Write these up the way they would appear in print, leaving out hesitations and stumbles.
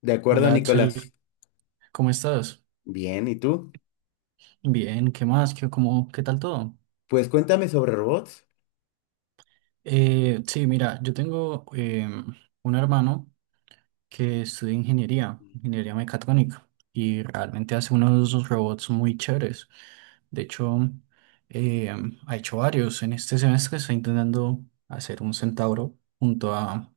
De acuerdo, Hola Nicolás. Axel, ¿cómo estás? Bien, ¿y tú? Bien, ¿qué más? ¿Qué tal todo? Pues cuéntame sobre robots. Sí, mira, yo tengo un hermano que estudié ingeniería, ingeniería mecatrónica, y realmente hace unos robots muy chéveres. De hecho, eh, ha hecho varios. En este semestre está intentando hacer un centauro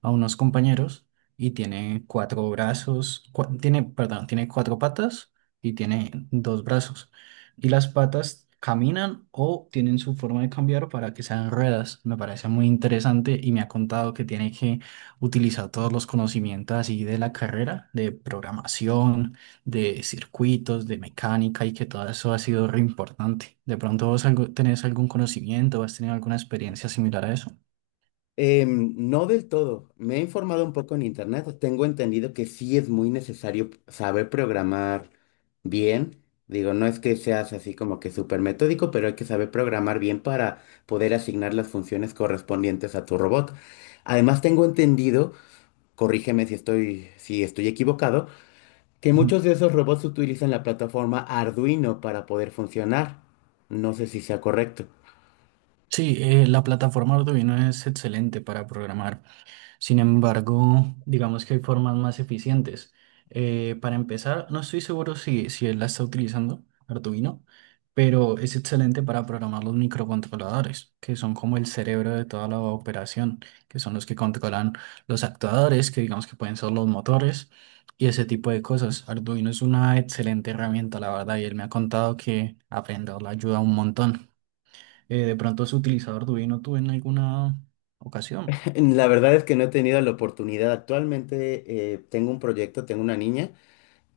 a unos compañeros y tiene cuatro brazos, tiene, perdón, tiene cuatro patas y tiene dos brazos. Y las patas caminan o tienen su forma de cambiar para que sean ruedas. Me parece muy interesante y me ha contado que tiene que utilizar todos los conocimientos así de la carrera, de programación, de circuitos, de mecánica y que todo eso ha sido re importante. ¿De pronto tenés algún conocimiento, has tenido alguna experiencia similar a eso? No del todo. Me he informado un poco en internet. Tengo entendido que sí es muy necesario saber programar bien. Digo, no es que seas así como que súper metódico, pero hay que saber programar bien para poder asignar las funciones correspondientes a tu robot. Además, tengo entendido, corrígeme si estoy equivocado, que Ujú. muchos de esos robots utilizan la plataforma Arduino para poder funcionar. No sé si sea correcto. Sí, la plataforma Arduino es excelente para programar. Sin embargo, digamos que hay formas más eficientes. Para empezar, no estoy seguro si él la está utilizando, Arduino, pero es excelente para programar los microcontroladores, que son como el cerebro de toda la operación, que son los que controlan los actuadores, que digamos que pueden ser los motores y ese tipo de cosas. Arduino es una excelente herramienta, la verdad, y él me ha contado que aprenderla ayuda un montón. De pronto, ¿has utilizado Arduino tú en alguna ocasión? La verdad es que no he tenido la oportunidad. Actualmente tengo un proyecto, tengo una niña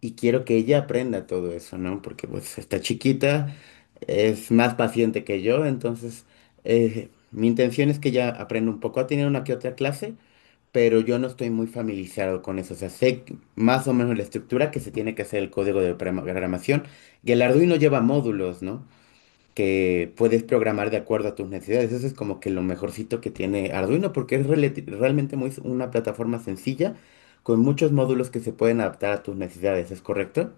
y quiero que ella aprenda todo eso, ¿no? Porque pues está chiquita, es más paciente que yo, entonces mi intención es que ella aprenda un poco. Ha tenido una que otra clase, pero yo no estoy muy familiarizado con eso. O sea, sé más o menos la estructura que se tiene que hacer el código de programación y el Arduino lleva módulos, ¿no? Que puedes programar de acuerdo a tus necesidades. Eso es como que lo mejorcito que tiene Arduino, porque es realmente muy, una plataforma sencilla con muchos módulos que se pueden adaptar a tus necesidades, ¿es correcto?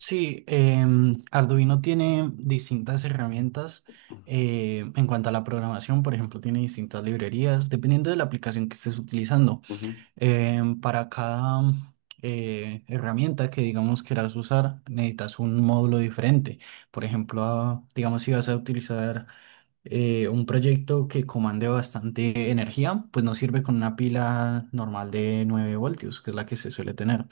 Sí, Arduino tiene distintas herramientas en cuanto a la programación, por ejemplo, tiene distintas librerías, dependiendo de la aplicación que estés utilizando. Ujú, Para cada herramienta que digamos quieras usar, necesitas un módulo diferente. Por ejemplo, digamos si vas a utilizar un proyecto que comande bastante energía, pues no sirve con una pila normal de 9 voltios, que es la que se suele tener,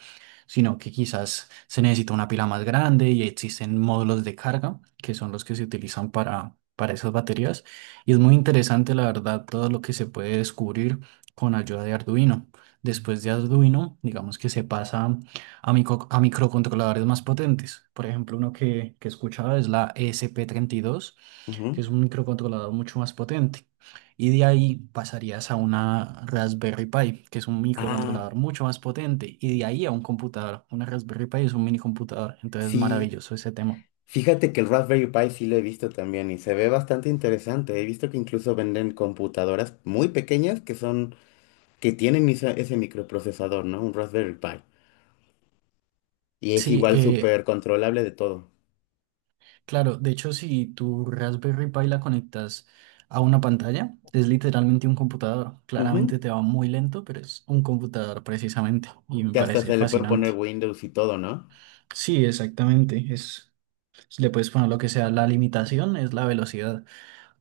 sino que quizás se necesita una pila más grande y existen módulos de carga, que son los que se utilizan para esas baterías. Y es muy interesante, la verdad, todo lo que se puede descubrir con ayuda de Arduino. Después de Arduino, digamos que se pasa a microcontroladores más potentes. Por ejemplo, que escuchaba es la esp dos ujú. que es un microcontrolador mucho más potente. Y de ahí pasarías a una Raspberry Pi, que es un Ah, microcontrolador mucho más potente. Y de ahí a un computador. Una Raspberry Pi es un mini computador. Entonces, sí. maravilloso ese tema. Fíjate que el Raspberry Pi sí lo he visto también y se ve bastante interesante. He visto que incluso venden computadoras muy pequeñas que son, que tienen ese microprocesador, ¿no? Un Raspberry Pi. Y es Sí, igual súper controlable de todo. claro. De hecho, si tu Raspberry Pi la conectas a una pantalla, es literalmente un computador. Ujú. Claramente te va muy lento, pero es un computador precisamente. Y me Que hasta parece se le puede poner fascinante. Windows y todo, ¿no? Sí, exactamente. Es, le puedes poner lo que sea. La limitación es la velocidad,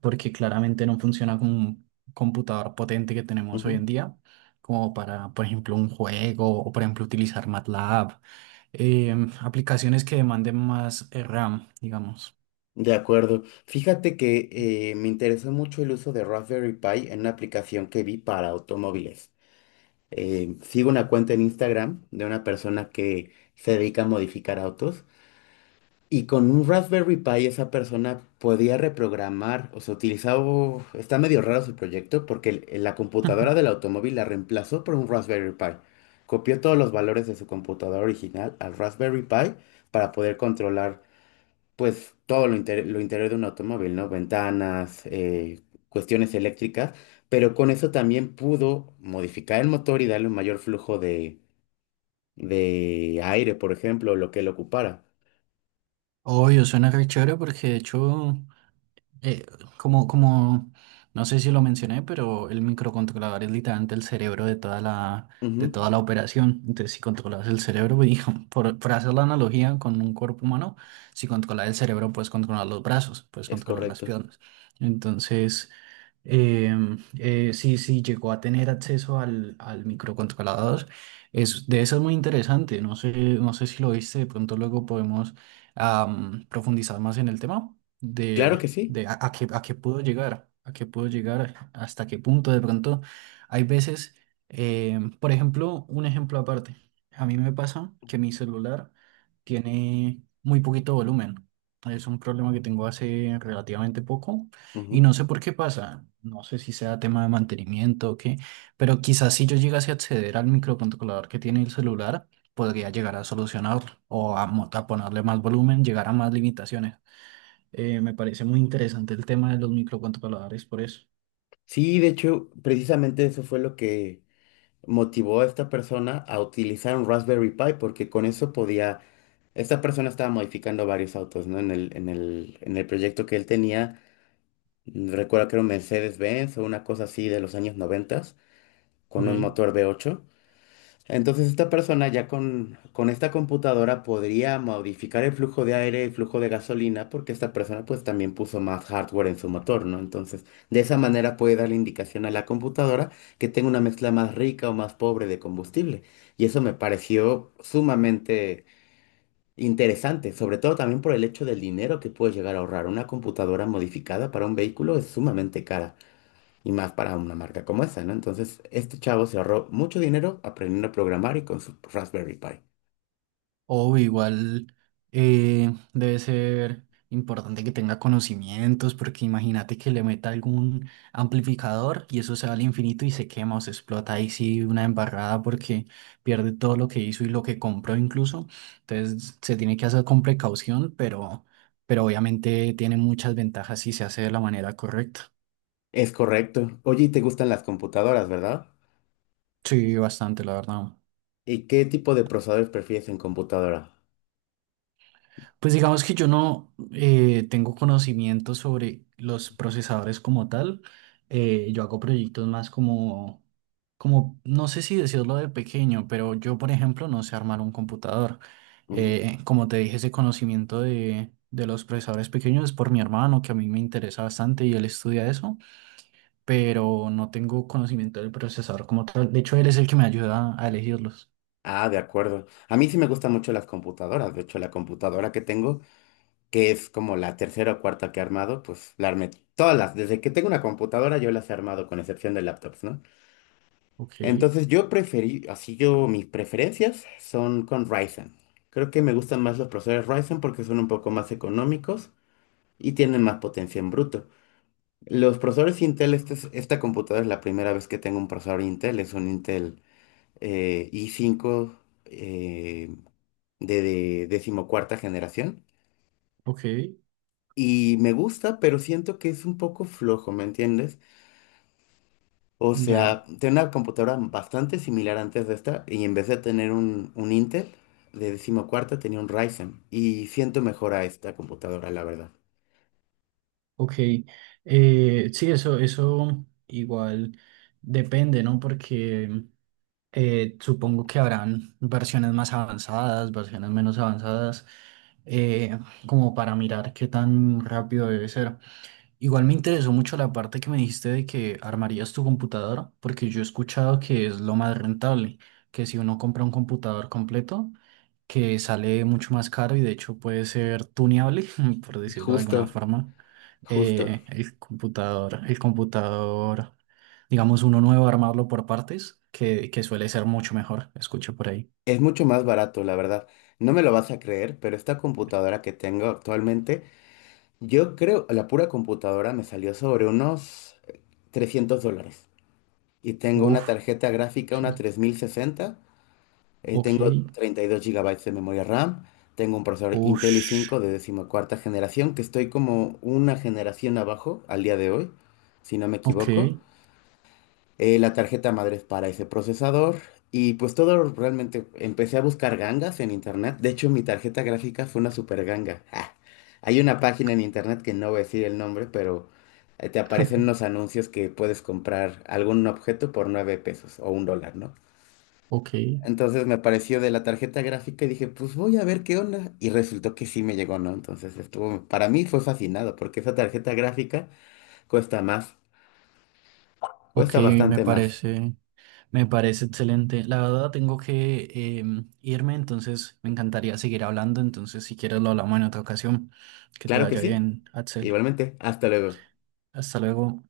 porque claramente no funciona con un computador potente que tenemos hoy Ujú. en día, como para, por ejemplo, un juego o, por ejemplo, utilizar MATLAB, aplicaciones que demanden más RAM, digamos. De acuerdo. Fíjate que me interesó mucho el uso de Raspberry Pi en una aplicación que vi para automóviles. Sigo una cuenta en Instagram de una persona que se dedica a modificar autos. Y con un Raspberry Pi esa persona podía reprogramar, o sea, utilizaba, está medio raro su proyecto porque la computadora del automóvil la reemplazó por un Raspberry Pi. Copió todos los valores de su computadora original al Raspberry Pi para poder controlar, pues, lo interior de un automóvil, ¿no? Ventanas, cuestiones eléctricas, pero con eso también pudo modificar el motor y darle un mayor flujo de aire, por ejemplo, lo que él ocupara. Obvio, suena re chévere porque de hecho Eh, como, no sé si lo mencioné, pero el microcontrolador es literalmente el cerebro de Ujú, de toda la operación. Entonces, si controlas el cerebro, pues, por hacer la analogía con un cuerpo humano, si controlas el cerebro, puedes controlar los brazos, puedes es controlar las correcto. piernas. Entonces, si llegó a tener acceso al microcontrolador, es, de eso es muy interesante. No sé, no sé si lo viste, de pronto luego podemos profundizar más en el tema. Claro de que sí. A qué, a qué puedo llegar, hasta qué punto de pronto. Hay veces, por ejemplo, un ejemplo aparte. A mí me pasa que mi celular tiene muy poquito volumen. Es un problema que tengo hace relativamente poco y Ujú. no sé por qué pasa. No sé si sea tema de mantenimiento o qué, pero quizás si yo llegase a acceder al microcontrolador que tiene el celular, podría llegar a solucionarlo a ponerle más volumen, llegar a más limitaciones. Me parece muy interesante el tema de los microcontroladores, por eso. Sí, de hecho, precisamente eso fue lo que motivó a esta persona a utilizar un Raspberry Pi, porque con eso podía, esta persona estaba modificando varios autos, ¿no? En el proyecto que él tenía, mm, recuerdo que era un Mercedes-Benz o una cosa así de los años 90 Ok. con un motor V8. Entonces esta persona ya con esta computadora podría modificar el flujo de aire, el flujo de gasolina, porque esta persona pues también puso más hardware en su motor, ¿no? Entonces de esa manera puede darle indicación a la computadora que tenga una mezcla más rica o más pobre de combustible. Y eso me pareció sumamente interesante, sobre todo también por el hecho del dinero que puede llegar a ahorrar. Una computadora modificada para un vehículo es sumamente cara y más para una marca como esa, ¿no? Entonces, este chavo se ahorró mucho dinero aprendiendo a programar y con su Raspberry Pi. O igual debe ser importante que tenga conocimientos, porque imagínate que le meta algún amplificador y eso se va al infinito y se quema o se explota ahí sí una embarrada porque pierde todo lo que hizo y lo que compró incluso. Entonces se tiene que hacer con precaución, pero obviamente tiene muchas ventajas si se hace de la manera correcta. Es correcto. Oye, y te gustan las computadoras, ¿verdad? Sí, bastante, la verdad. ¿Y qué tipo de procesadores prefieres en computadora? Pues digamos que yo no tengo conocimiento sobre los procesadores como tal. Yo hago proyectos más como, no sé si decirlo de pequeño, pero yo, por ejemplo, no sé armar un computador. Mm. Como te dije, ese conocimiento de los procesadores pequeños es por mi hermano, que a mí me interesa bastante y él estudia eso, pero no tengo conocimiento del procesador como tal. De hecho, él es el que me ayuda a elegirlos. Ah, de acuerdo. A mí sí me gustan mucho las computadoras. De hecho, la computadora que tengo, que es como la tercera o cuarta que he armado, pues la armé todas las. Desde que tengo una computadora, yo las he armado, con excepción de laptops, ¿no? Ok, Entonces yo preferí, así yo, mis preferencias son con Ryzen. Creo que me gustan más los procesadores Ryzen porque son un poco más económicos y tienen más potencia en bruto. Los procesadores Intel, esta computadora es la primera vez que tengo un procesador Intel, es un Intel i5 eh, de decimocuarta generación. ok, Y me gusta, pero siento que es un poco flojo, ¿me entiendes? O ya. sea, tenía una computadora bastante similar antes de esta y en vez de tener un Intel de decimocuarta tenía un Ryzen y siento mejor a esta computadora, la verdad. Ok, sí, eso igual depende, ¿no? Porque supongo que habrán versiones más avanzadas, versiones menos avanzadas, eh, como para mirar qué tan rápido debe ser. Igual me interesó mucho la parte que me dijiste de que armarías tu computadora, porque yo he escuchado que es lo más rentable, que si uno compra un computador completo, que sale mucho más caro y de hecho puede ser tuneable, por decirlo de alguna Justo, forma, justo. El computador, digamos uno nuevo, armarlo por partes, que suele ser mucho mejor, escuché por ahí. Es mucho más barato, la verdad. No me lo vas a creer, pero esta computadora que tengo actualmente, yo creo, la pura computadora me salió sobre unos $300. Y tengo una Uf, tarjeta ok, gráfica, una 3060. Ok, Tengo 32 gigabytes de memoria RAM, tengo un procesador Intel ush, i5 de decimocuarta generación, que estoy como una generación abajo al día de hoy, si no me ok, equivoco. La tarjeta madre es para ese procesador y pues todo realmente empecé a buscar gangas en internet. De hecho, mi tarjeta gráfica fue una super ganga. Ah, hay una página en internet que no voy a decir el nombre, pero te aparecen unos anuncios que puedes comprar algún objeto por 9 pesos o un dólar, ¿no? ok, Entonces me apareció de la tarjeta gráfica y dije, pues voy a ver qué onda. Y resultó que sí me llegó, ¿no? Entonces estuvo, para mí fue fascinado porque esa tarjeta gráfica cuesta más, ok, cuesta me bastante más. parece. Me parece excelente. La verdad, tengo que irme, entonces me encantaría seguir hablando. Entonces, si quieres, lo hablamos en otra ocasión. Que te Claro que vaya sí. bien, Axel. Igualmente, hasta luego. Hasta luego.